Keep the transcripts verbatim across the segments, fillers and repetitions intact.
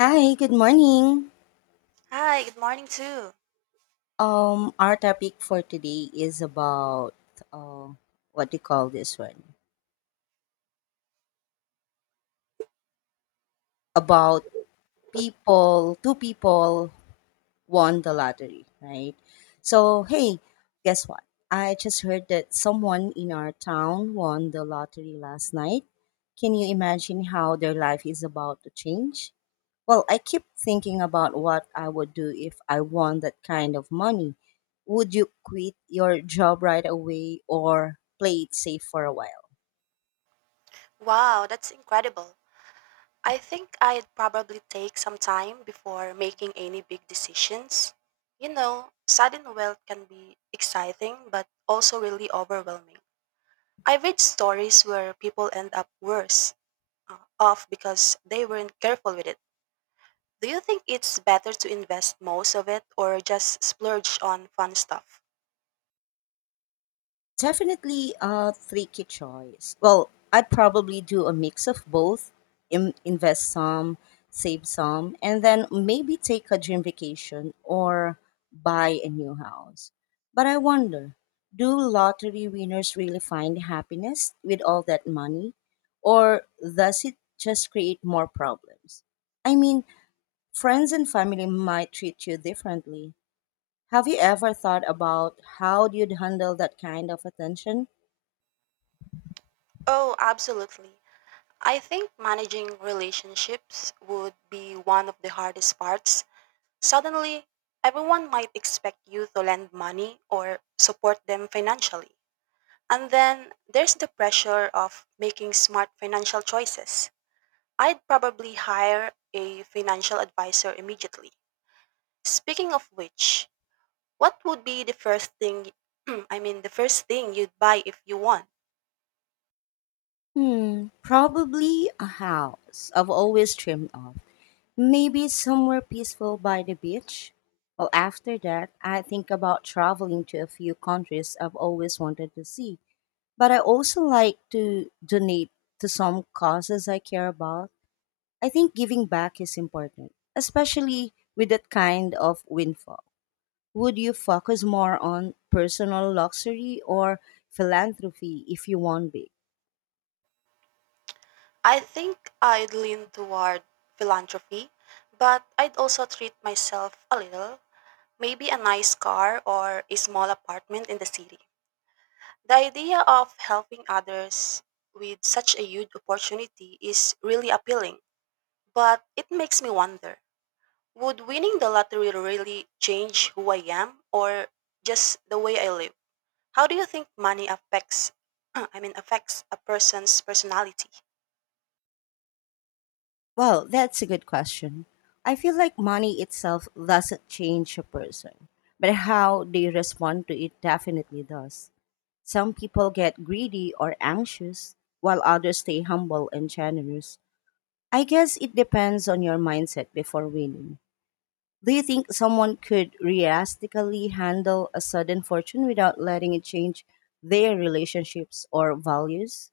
Hi, good morning. Hi, good morning too. Um, our topic for today is about uh, what do you call this one? About people, two people won the lottery, right? So, hey, guess what? I just heard that someone in our town won the lottery last night. Can you imagine how their life is about to change? Well, I keep thinking about what I would do if I won that kind of money. Would you quit your job right away or play it safe for a while? Wow, that's incredible. I think I'd probably take some time before making any big decisions. You know, sudden wealth can be exciting but also really overwhelming. I read stories where people end up worse uh, off because they weren't careful with it. Do you think it's better to invest most of it or just splurge on fun stuff? Definitely a tricky choice. Well, I'd probably do a mix of both, im invest some, save some, and then maybe take a dream vacation or buy a new house. But I wonder, do lottery winners really find happiness with all that money, or does it just create more problems? I mean, friends and family might treat you differently. Have you ever thought about how you'd handle that kind of attention? Oh, absolutely. I think managing relationships would be one of the hardest parts. Suddenly, everyone might expect you to lend money or support them financially. And then there's the pressure of making smart financial choices. I'd probably hire a financial advisor immediately. Speaking of which, what would be the first thing I mean the first thing you'd buy if you won? Hmm, probably a house I've always dreamed of. Maybe somewhere peaceful by the beach. Well, after that, I think about traveling to a few countries I've always wanted to see. But I also like to donate to some causes I care about. I think giving back is important, especially with that kind of windfall. Would you focus more on personal luxury or philanthropy if you want big? I think I'd lean toward philanthropy, but I'd also treat myself a little, maybe a nice car or a small apartment in the city. The idea of helping others with such a huge opportunity is really appealing, but it makes me wonder, would winning the lottery really change who I am or just the way I live? How do you think money affects I mean affects a person's personality? Well, that's a good question. I feel like money itself doesn't change a person, but how they respond to it definitely does. Some people get greedy or anxious, while others stay humble and generous. I guess it depends on your mindset before winning. Do you think someone could realistically handle a sudden fortune without letting it change their relationships or values?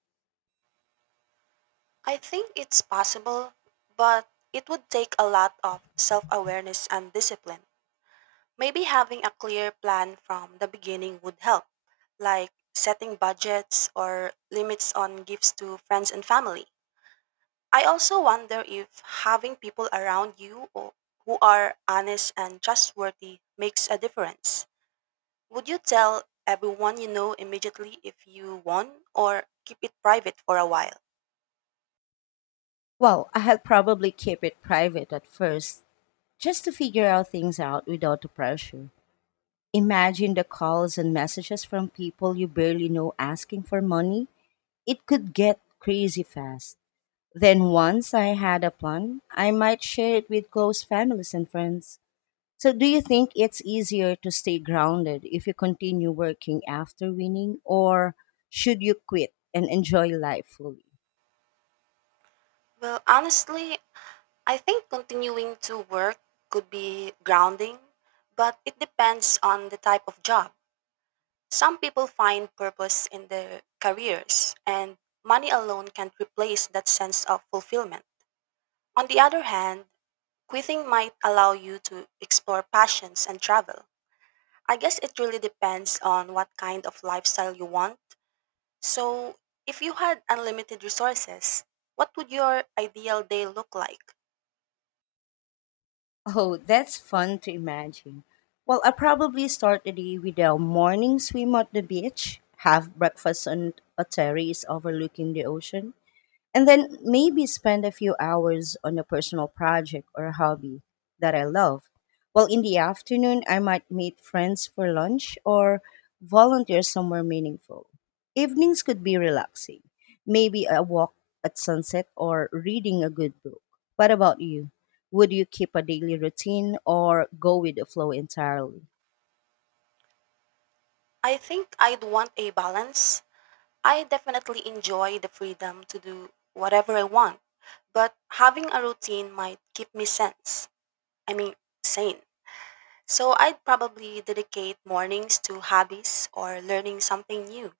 I think it's possible, but it would take a lot of self awareness and discipline. Maybe having a clear plan from the beginning would help, like setting budgets or limits on gifts to friends and family. I also wonder if having people around you or who are honest and trustworthy makes a difference. Would you tell everyone you know immediately if you won or keep it private for a while? Well, I had probably keep it private at first, just to figure out things out without the pressure. Imagine the calls and messages from people you barely know asking for money. It could get crazy fast. Then, once I had a plan, I might share it with close families and friends. So, do you think it's easier to stay grounded if you continue working after winning, or should you quit and enjoy life fully? Well, honestly, I think continuing to work could be grounding, but it depends on the type of job. Some people find purpose in their careers, and money alone can't replace that sense of fulfillment. On the other hand, quitting might allow you to explore passions and travel. I guess it really depends on what kind of lifestyle you want. So, if you had unlimited resources, what would your ideal day look like? Oh, that's fun to imagine. Well, I probably start the day with a morning swim at the beach, have breakfast on a terrace overlooking the ocean, and then maybe spend a few hours on a personal project or hobby that I love. While in the afternoon, I might meet friends for lunch or volunteer somewhere meaningful. Evenings could be relaxing, maybe a walk at sunset or reading a good book. What about you? Would you keep a daily routine or go with the flow entirely? I think I'd want a balance. I definitely enjoy the freedom to do whatever I want, but having a routine might keep me sense. I mean, sane. So I'd probably dedicate mornings to hobbies or learning something new,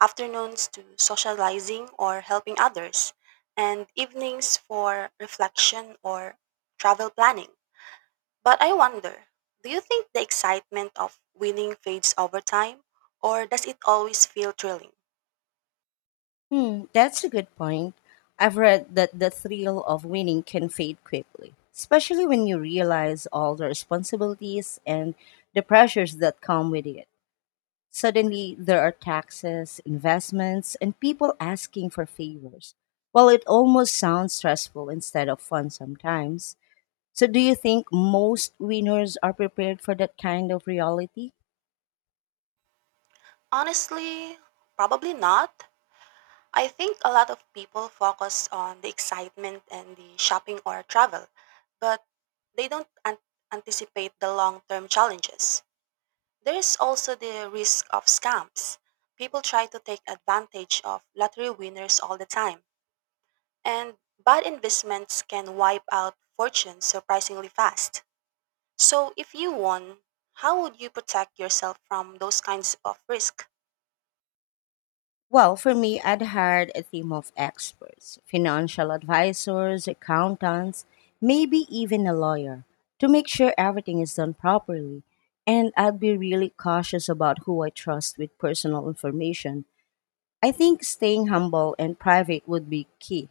afternoons to socializing or helping others, and evenings for reflection or travel planning. But I wonder, do you think the excitement of winning fades over time, or does it always feel thrilling? Hmm, that's a good point. I've read that the thrill of winning can fade quickly, especially when you realize all the responsibilities and the pressures that come with it. Suddenly, there are taxes, investments, and people asking for favors. Well, it almost sounds stressful instead of fun sometimes. So, do you think most winners are prepared for that kind of reality? Honestly, probably not. I think a lot of people focus on the excitement and the shopping or travel, but they don't an- anticipate the long term challenges. There is also the risk of scams. People try to take advantage of lottery winners all the time, and bad investments can wipe out fortunes surprisingly fast. So, if you won, how would you protect yourself from those kinds of risk? Well, for me, I'd hired a team of experts, financial advisors, accountants, maybe even a lawyer, to make sure everything is done properly. And I'd be really cautious about who I trust with personal information. I think staying humble and private would be key.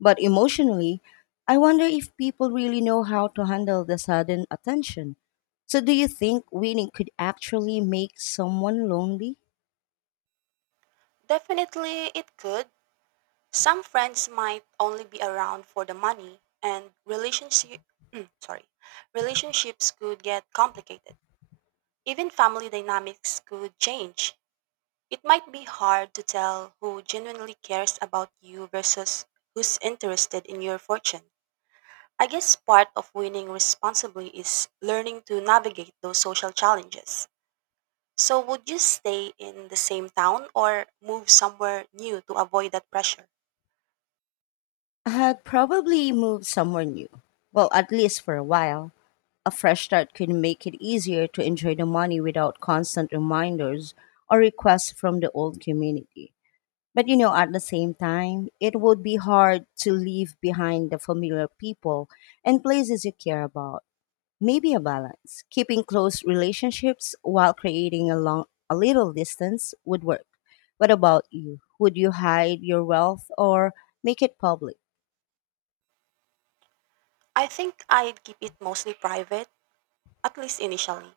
But emotionally, I wonder if people really know how to handle the sudden attention. So, do you think winning could actually make someone lonely? Definitely, it could. Some friends might only be around for the money, and relationship sorry, relationships could get complicated. Even family dynamics could change. It might be hard to tell who genuinely cares about you versus who's interested in your fortune. I guess part of winning responsibly is learning to navigate those social challenges. So, would you stay in the same town or move somewhere new to avoid that pressure? I'd probably move somewhere new. Well, at least for a while. A fresh start could make it easier to enjoy the money without constant reminders or requests from the old community. But you know, at the same time, it would be hard to leave behind the familiar people and places you care about. Maybe a balance, keeping close relationships while creating a long a little distance would work. What about you? Would you hide your wealth or make it public? I think I'd keep it mostly private, at least initially.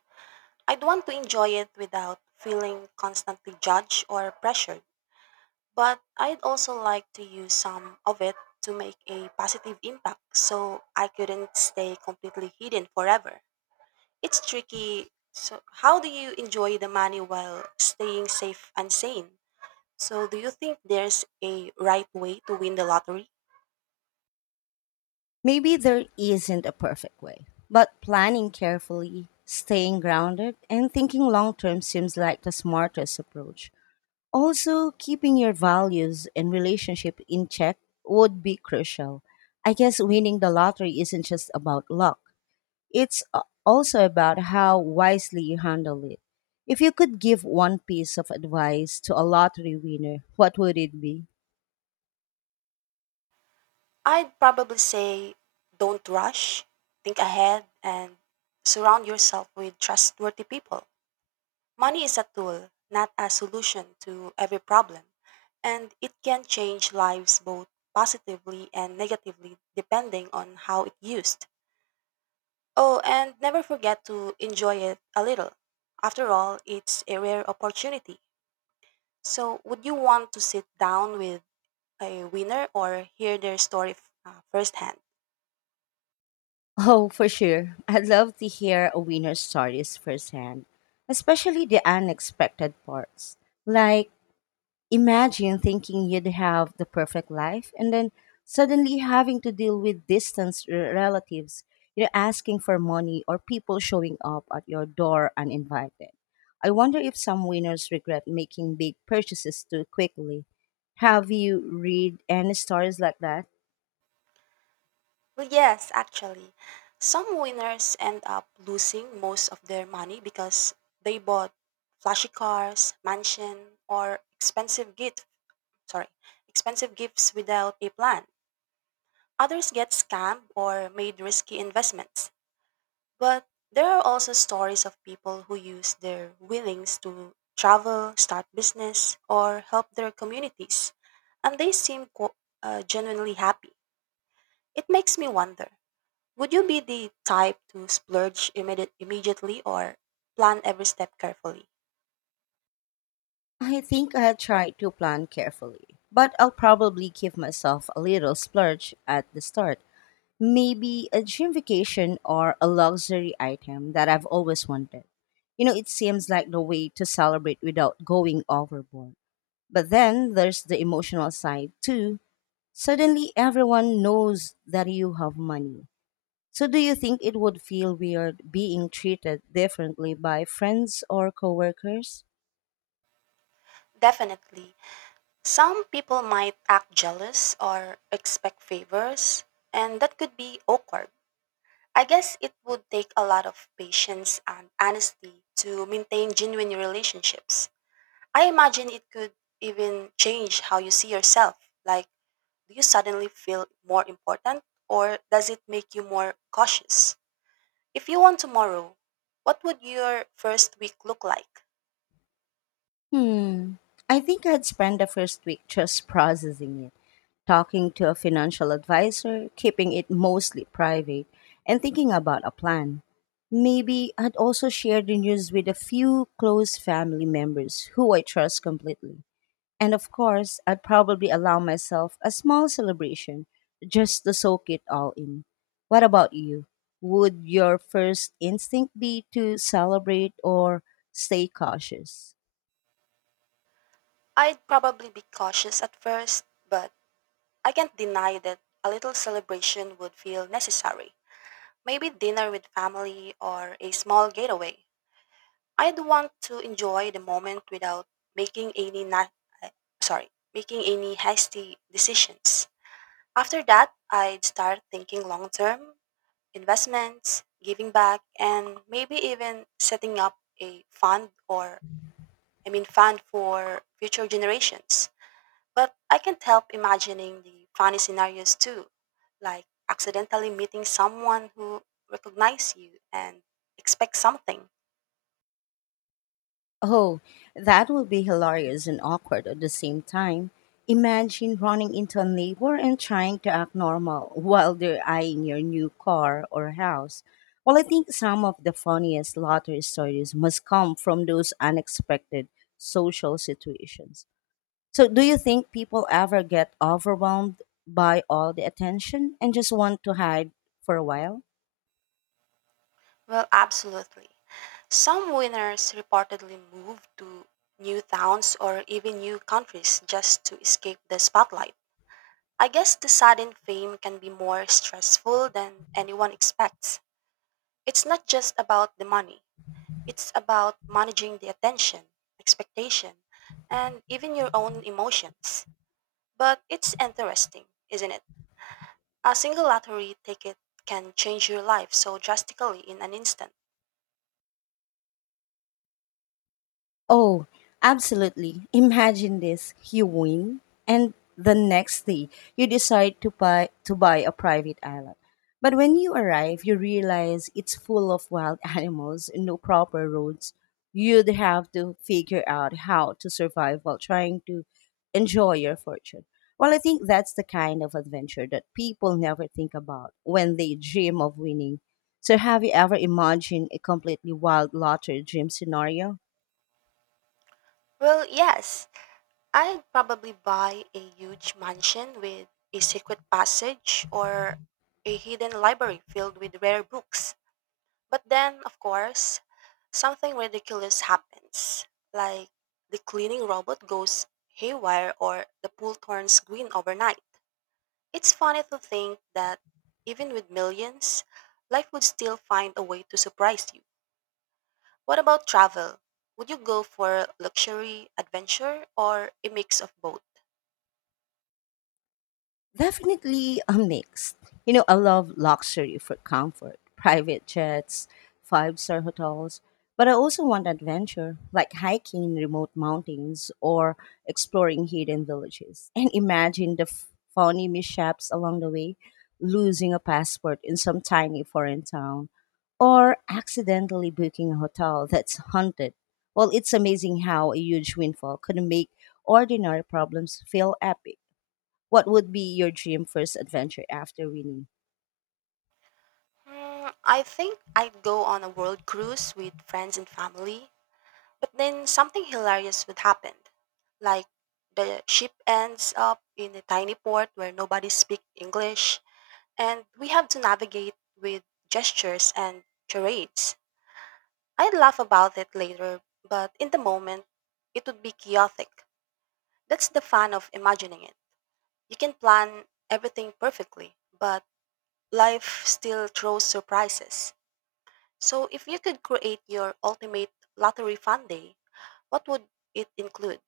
I'd want to enjoy it without feeling constantly judged or pressured. But I'd also like to use some of it to make a positive impact so I couldn't stay completely hidden forever. It's tricky. So, how do you enjoy the money while staying safe and sane? So, do you think there's a right way to win the lottery? Maybe there isn't a perfect way, but planning carefully, staying grounded, and thinking long term seems like the smartest approach. Also, keeping your values and relationship in check would be crucial. I guess winning the lottery isn't just about luck, it's a- also about how wisely you handle it. If you could give one piece of advice to a lottery winner, what would it be? I'd probably say don't rush, think ahead, and surround yourself with trustworthy people. Money is a tool, not a solution to every problem, and it can change lives both positively and negatively depending on how it's used. Oh, and never forget to enjoy it a little. After all, it's a rare opportunity. So, would you want to sit down with a winner or hear their story f- uh, firsthand? Oh, for sure. I'd love to hear a winner's stories firsthand, especially the unexpected parts. Like, imagine thinking you'd have the perfect life and then suddenly having to deal with distant r- relatives, you know, asking for money or people showing up at your door uninvited. I wonder if some winners regret making big purchases too quickly. Have you read any stories like that? Well, yes, actually. Some winners end up losing most of their money because they bought flashy cars, mansion, or expensive gift, sorry, expensive gifts without a plan. Others get scammed or made risky investments. But there are also stories of people who use their winnings to travel, start business, or help their communities, and they seem qu- uh, genuinely happy. It makes me wonder, would you be the type to splurge immediate, immediately or plan every step carefully? I think I'll try to plan carefully, but I'll probably give myself a little splurge at the start. Maybe a dream vacation or a luxury item that I've always wanted. You know, it seems like the way to celebrate without going overboard. But then there's the emotional side too. Suddenly everyone knows that you have money. So do you think it would feel weird being treated differently by friends or coworkers? Definitely. Some people might act jealous or expect favors, and that could be awkward. I guess it would take a lot of patience and honesty to maintain genuine relationships. I imagine it could even change how you see yourself. Like, do you suddenly feel more important, or does it make you more cautious? If you won tomorrow, what would your first week look like? Hmm. I think I'd spend the first week just processing it, talking to a financial advisor, keeping it mostly private, and thinking about a plan. Maybe I'd also share the news with a few close family members who I trust completely. And of course, I'd probably allow myself a small celebration just to soak it all in. What about you? Would your first instinct be to celebrate or stay cautious? I'd probably be cautious at first, but I can't deny that a little celebration would feel necessary. Maybe dinner with family or a small getaway. I'd want to enjoy the moment without making any na- eh, sorry, making any hasty decisions. After that, I'd start thinking long term, investments, giving back, and maybe even setting up a fund or I mean fun for future generations. But I can't help imagining the funny scenarios too, like accidentally meeting someone who recognizes you and expects something. Oh, that would be hilarious and awkward at the same time. Imagine running into a neighbor and trying to act normal while they're eyeing your new car or house. Well, I think some of the funniest lottery stories must come from those unexpected social situations. So, do you think people ever get overwhelmed by all the attention and just want to hide for a while? Well, absolutely. Some winners reportedly move to new towns or even new countries just to escape the spotlight. I guess the sudden fame can be more stressful than anyone expects. It's not just about the money. It's about managing the attention, expectation, and even your own emotions. But it's interesting, isn't it? A single lottery ticket can change your life so drastically in an instant. Oh, absolutely. Imagine this. You win and the next day you decide to buy to buy a private island. But when you arrive, you realize it's full of wild animals, no proper roads. You'd have to figure out how to survive while trying to enjoy your fortune. Well, I think that's the kind of adventure that people never think about when they dream of winning. So, have you ever imagined a completely wild lottery dream scenario? Well, yes, I'd probably buy a huge mansion with a secret passage or a hidden library filled with rare books. But then, of course, something ridiculous happens, like the cleaning robot goes haywire or the pool turns green overnight. It's funny to think that even with millions, life would still find a way to surprise you. What about travel? Would you go for luxury, adventure, or a mix of both? Definitely a mix. You know, I love luxury for comfort, private jets, five star hotels, but I also want adventure, like hiking in remote mountains or exploring hidden villages. And imagine the f- funny mishaps along the way, losing a passport in some tiny foreign town, or accidentally booking a hotel that's haunted. Well, it's amazing how a huge windfall could make ordinary problems feel epic. What would be your dream first adventure after winning? Hmm, I think I'd go on a world cruise with friends and family. But then something hilarious would happen. Like the ship ends up in a tiny port where nobody speaks English and we have to navigate with gestures and charades. I'd laugh about it later, but in the moment, it would be chaotic. That's the fun of imagining it. You can plan everything perfectly, but life still throws surprises. So if you could create your ultimate lottery fun day, what would it include?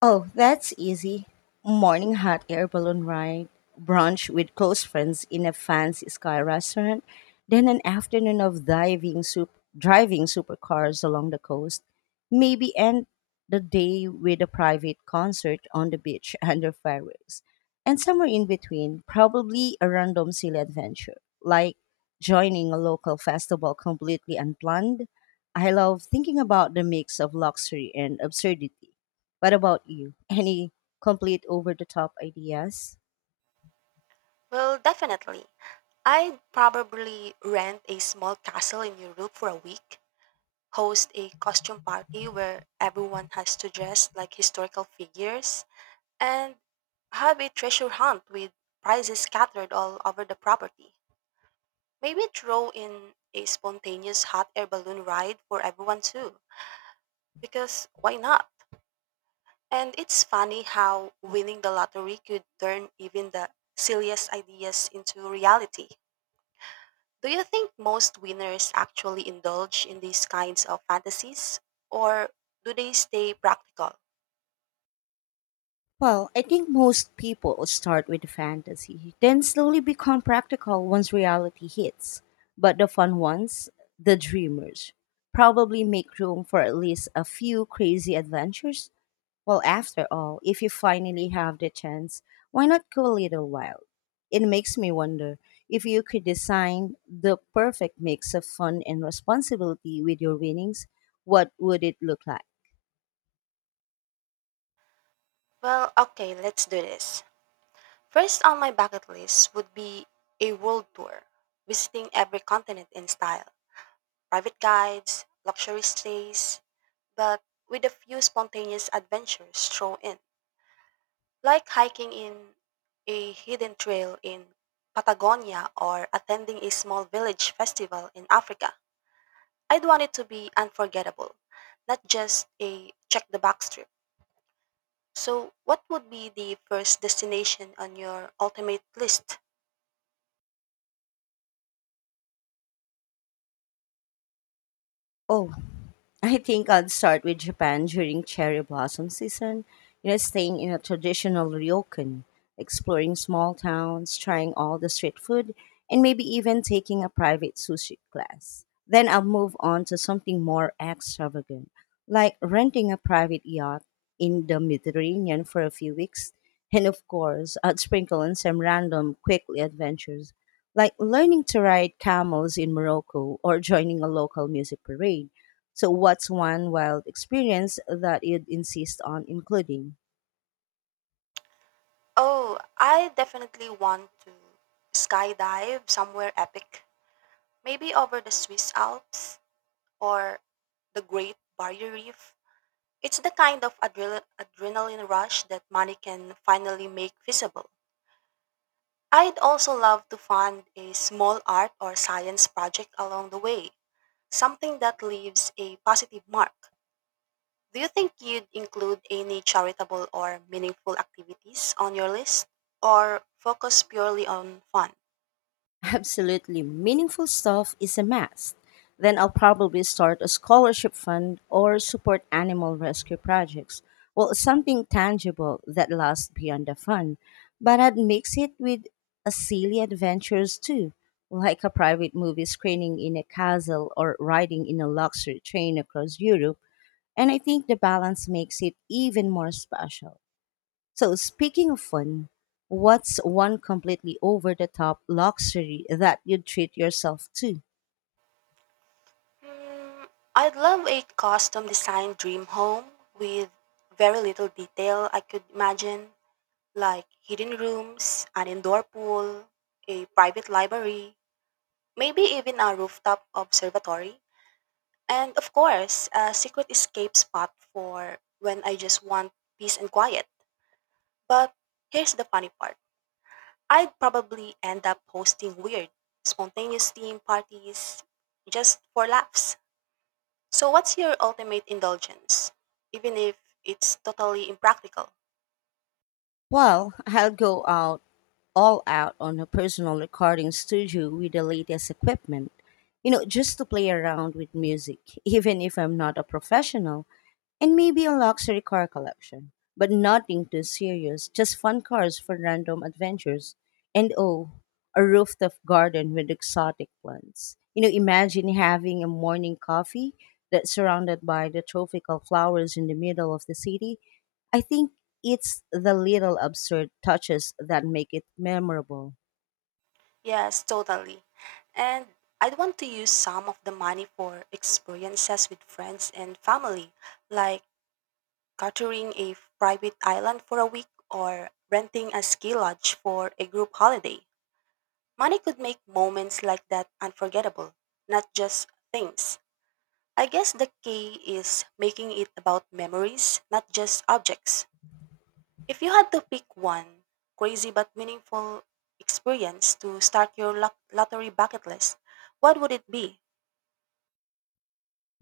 Oh, that's easy. Morning hot air balloon ride, brunch with close friends in a fancy sky restaurant, then an afternoon of diving soup, driving supercars along the coast, maybe end the day with a private concert on the beach under fireworks. And somewhere in between, probably a random silly adventure, like joining a local festival completely unplanned. I love thinking about the mix of luxury and absurdity. What about you? Any complete over the top ideas? Well, definitely. I'd probably rent a small castle in Europe for a week, host a costume party where everyone has to dress like historical figures, and have a treasure hunt with prizes scattered all over the property. Maybe throw in a spontaneous hot air balloon ride for everyone too, because why not? And it's funny how winning the lottery could turn even the silliest ideas into reality. Do you think most winners actually indulge in these kinds of fantasies? Or do they stay practical? Well, I think most people start with fantasy, then slowly become practical once reality hits. But the fun ones, the dreamers, probably make room for at least a few crazy adventures. Well, after all, if you finally have the chance, why not go a little wild? It makes me wonder, if you could design the perfect mix of fun and responsibility with your winnings, what would it look like? Well, okay, let's do this. First on my bucket list would be a world tour, visiting every continent in style, private guides, luxury stays, but with a few spontaneous adventures thrown in, like hiking in a hidden trail in Patagonia or attending a small village festival in Africa. I'd want it to be unforgettable, not just a check the box trip. So, what would be the first destination on your ultimate list? Oh, I think I'd start with Japan during cherry blossom season, you know, staying in a traditional ryokan, exploring small towns, trying all the street food, and maybe even taking a private sushi class. Then I'll move on to something more extravagant, like renting a private yacht in the Mediterranean for a few weeks. And of course, I'd sprinkle in some random quickly adventures, like learning to ride camels in Morocco or joining a local music parade. So, what's one wild experience that you'd insist on including? Oh, I definitely want to skydive somewhere epic. Maybe over the Swiss Alps or the Great Barrier Reef. It's the kind of adre- adrenaline rush that money can finally make visible. I'd also love to fund a small art or science project along the way. Something that leaves a positive mark. Do you think you'd include any charitable or meaningful activities on your list or focus purely on fun? Absolutely, meaningful stuff is a must. Then I'll probably start a scholarship fund or support animal rescue projects. Well, something tangible that lasts beyond the fun. But I'd mix it with a silly adventures too, like a private movie screening in a castle or riding in a luxury train across Europe. And I think the balance makes it even more special. So, speaking of fun, what's one completely over the top luxury that you'd treat yourself to? Hmm, I'd love a custom designed dream home with very little detail I could imagine, like hidden rooms, an indoor pool, a private library, maybe even a rooftop observatory, and of course, a secret escape spot for when I just want peace and quiet. But here's the funny part. I'd probably end up hosting weird, spontaneous theme parties just for laughs. So, what's your ultimate indulgence? Even if it's totally impractical. Well, I'll go out all out on a personal recording studio with the latest equipment, you know, just to play around with music, even if I'm not a professional, and maybe a luxury car collection, but nothing too serious, just fun cars for random adventures, and oh, a rooftop garden with exotic plants. You know, imagine having a morning coffee that's surrounded by the tropical flowers in the middle of the city. I think it's the little absurd touches that make it memorable. Yes, totally. And I'd want to use some of the money for experiences with friends and family, like chartering a private island for a week or renting a ski lodge for a group holiday. Money could make moments like that unforgettable, not just things. I guess the key is making it about memories, not just objects. If you had to pick one crazy but meaningful experience to start your lot- lottery bucket list, what would it be?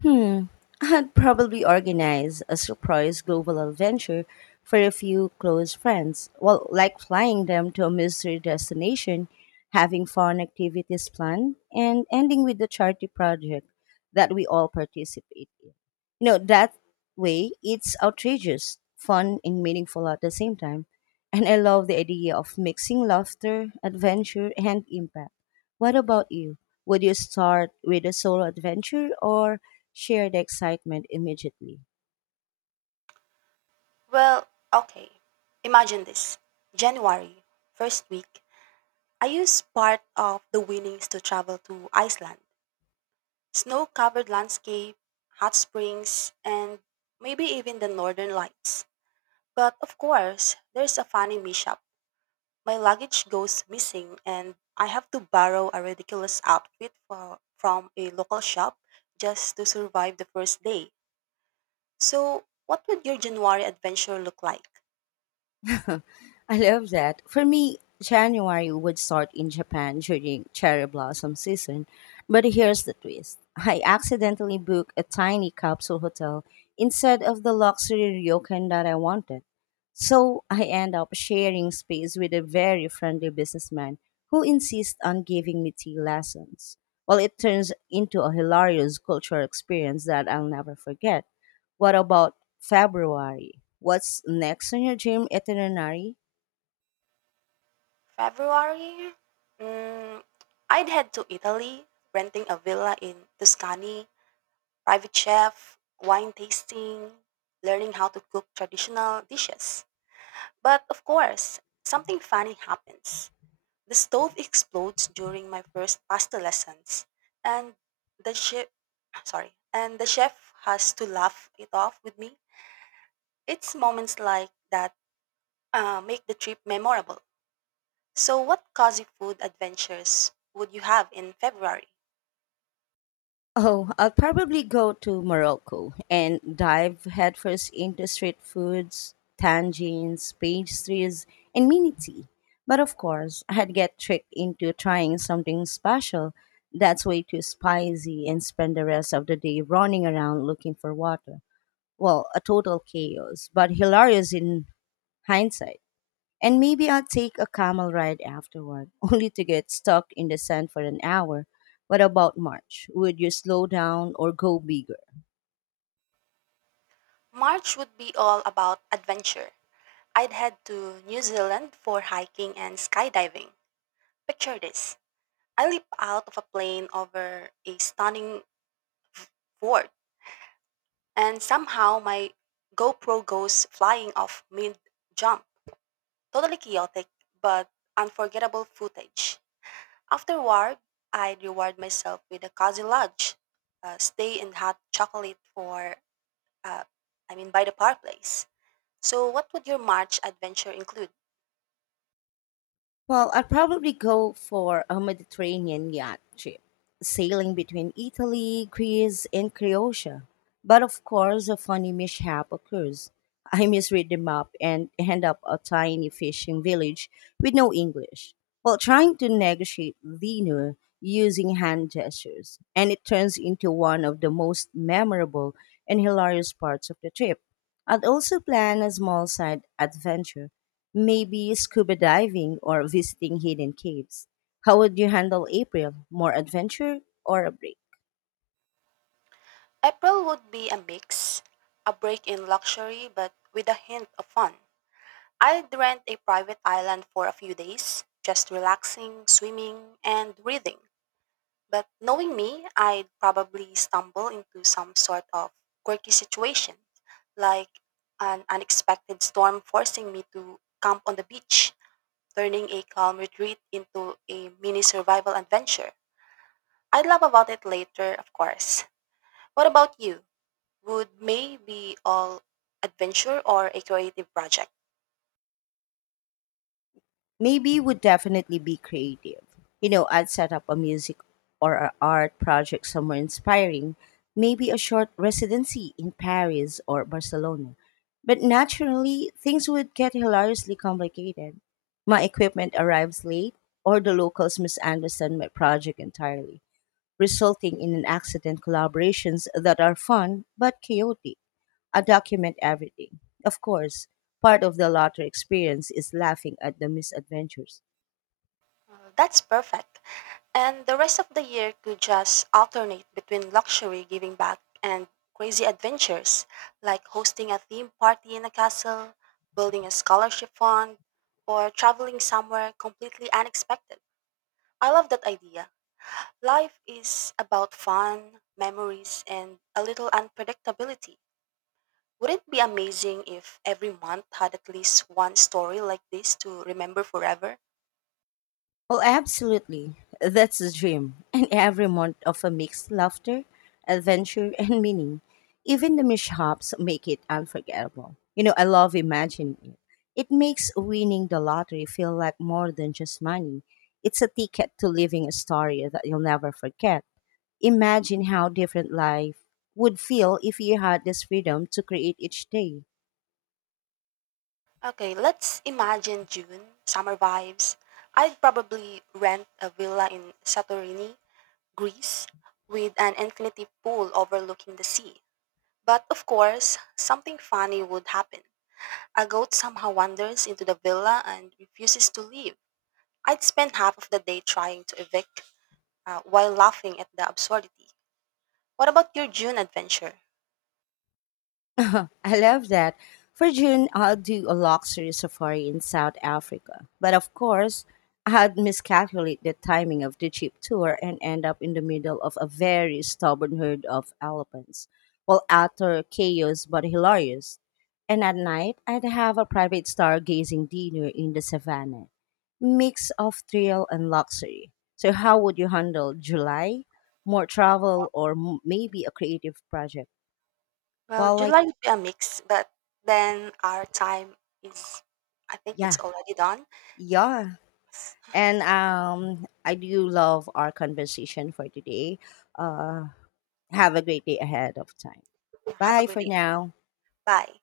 Hmm, I'd probably organize a surprise global adventure for a few close friends. Well, like flying them to a mystery destination, having fun activities planned, and ending with a charity project that we all participate in. You know, that way it's outrageous, fun, and meaningful at the same time. And I love the idea of mixing laughter, adventure, and impact. What about you? Would you start with a solo adventure or share the excitement immediately? Well, okay. Imagine this. January, first week, I used part of the winnings to travel to Iceland. Snow covered landscape, hot springs, and maybe even the northern lights. But of course, there's a funny mishap. My luggage goes missing, and I have to borrow a ridiculous outfit for, from a local shop just to survive the first day. So, what would your January adventure look like? I love that. For me, January would start in Japan during cherry blossom season. But here's the twist, I accidentally booked a tiny capsule hotel instead of the luxury ryokan that I wanted. So I end up sharing space with a very friendly businessman who insists on giving me tea lessons. Well, it turns into a hilarious cultural experience that I'll never forget. What about February? What's next on your dream itinerary? February? Mm, I'd head to Italy, renting a villa in Tuscany, private chef, wine tasting, learning how to cook traditional dishes. But of course, something funny happens. The stove explodes during my first pasta lessons, and the chef, sorry, and the chef has to laugh it off with me. It's moments like that uh, make the trip memorable. So, what cozy food adventures would you have in February? Oh, I'll probably go to Morocco and dive headfirst into street foods, tangines, pastries, and mini tea. But of course, I'd get tricked into trying something special that's way too spicy and spend the rest of the day running around looking for water. Well, a total chaos, but hilarious in hindsight. And maybe I'll take a camel ride afterward, only to get stuck in the sand for an hour. What about March? Would you slow down or go bigger? March would be all about adventure. I'd head to New Zealand for hiking and skydiving. Picture this. I leap out of a plane over a stunning fort, and somehow my GoPro goes flying off mid jump. Totally chaotic, but unforgettable footage. Afterward, I'd reward myself with a cozy lodge, a stay in hot chocolate for, uh, I mean, by the park place. So, what would your March adventure include? Well, I'd probably go for a Mediterranean yacht trip, sailing between Italy, Greece, and Croatia. But of course, a funny mishap occurs. I misread the map and end up a tiny fishing village with no English. While trying to negotiate dinner using hand gestures, and it turns into one of the most memorable and hilarious parts of the trip. I'd also plan a small side adventure. Maybe scuba diving or visiting hidden caves. How would you handle April? More adventure or a break? April would be a mix, a break in luxury but with a hint of fun. I'd rent a private island for a few days, just relaxing, swimming, and reading. But knowing me, I'd probably stumble into some sort of quirky situation, like an unexpected storm forcing me to camp on the beach, turning a calm retreat into a mini survival adventure. I'd laugh about it later, of course. What about you? Would may be all adventure or a creative project. Maybe would definitely be creative. You know, I'd set up a music or an art project somewhere inspiring. Maybe a short residency in Paris or Barcelona. But naturally, things would get hilariously complicated. My equipment arrives late, or the locals misunderstand my project entirely, resulting in an accident collaborations that are fun but chaotic. I document everything. Of course, part of the latter experience is laughing at the misadventures. Uh, That's perfect. And the rest of the year could just alternate between luxury giving back and crazy adventures, like hosting a theme party in a castle, building a scholarship fund, or traveling somewhere completely unexpected. I love that idea. Life is about fun, memories, and a little unpredictability. Would it be amazing if every month had at least one story like this to remember forever? Oh, absolutely. That's the dream. And every month of a mixed laughter, adventure, and meaning. Even the mishaps make it unforgettable. You know, I love imagining it. It makes winning the lottery feel like more than just money. It's a ticket to living a story that you'll never forget. Imagine how different life would feel if you had this freedom to create each day. Okay, let's imagine June, summer vibes. I'd probably rent a villa in Santorini, Greece, with an infinity pool overlooking the sea. But of course, something funny would happen. A goat somehow wanders into the villa and refuses to leave. I'd spend half of the day trying to evict uh, while laughing at the absurdity. What about your June adventure? I love that. For June, I'll do a luxury safari in South Africa. But of course, I had miscalculate the timing of the jeep tour and end up in the middle of a very stubborn herd of elephants. Well, utter chaos, but hilarious. And at night, I'd have a private stargazing dinner in the savannah. Mix of thrill and luxury. So, how would you handle July? More travel or m- maybe a creative project? Well, Well, like, July would be a mix, but then our time is, I think it's yeah. already done. Yeah. And um, I do love our conversation for today. Uh, have a great day ahead of time. Have a Bye good for day. now. Bye.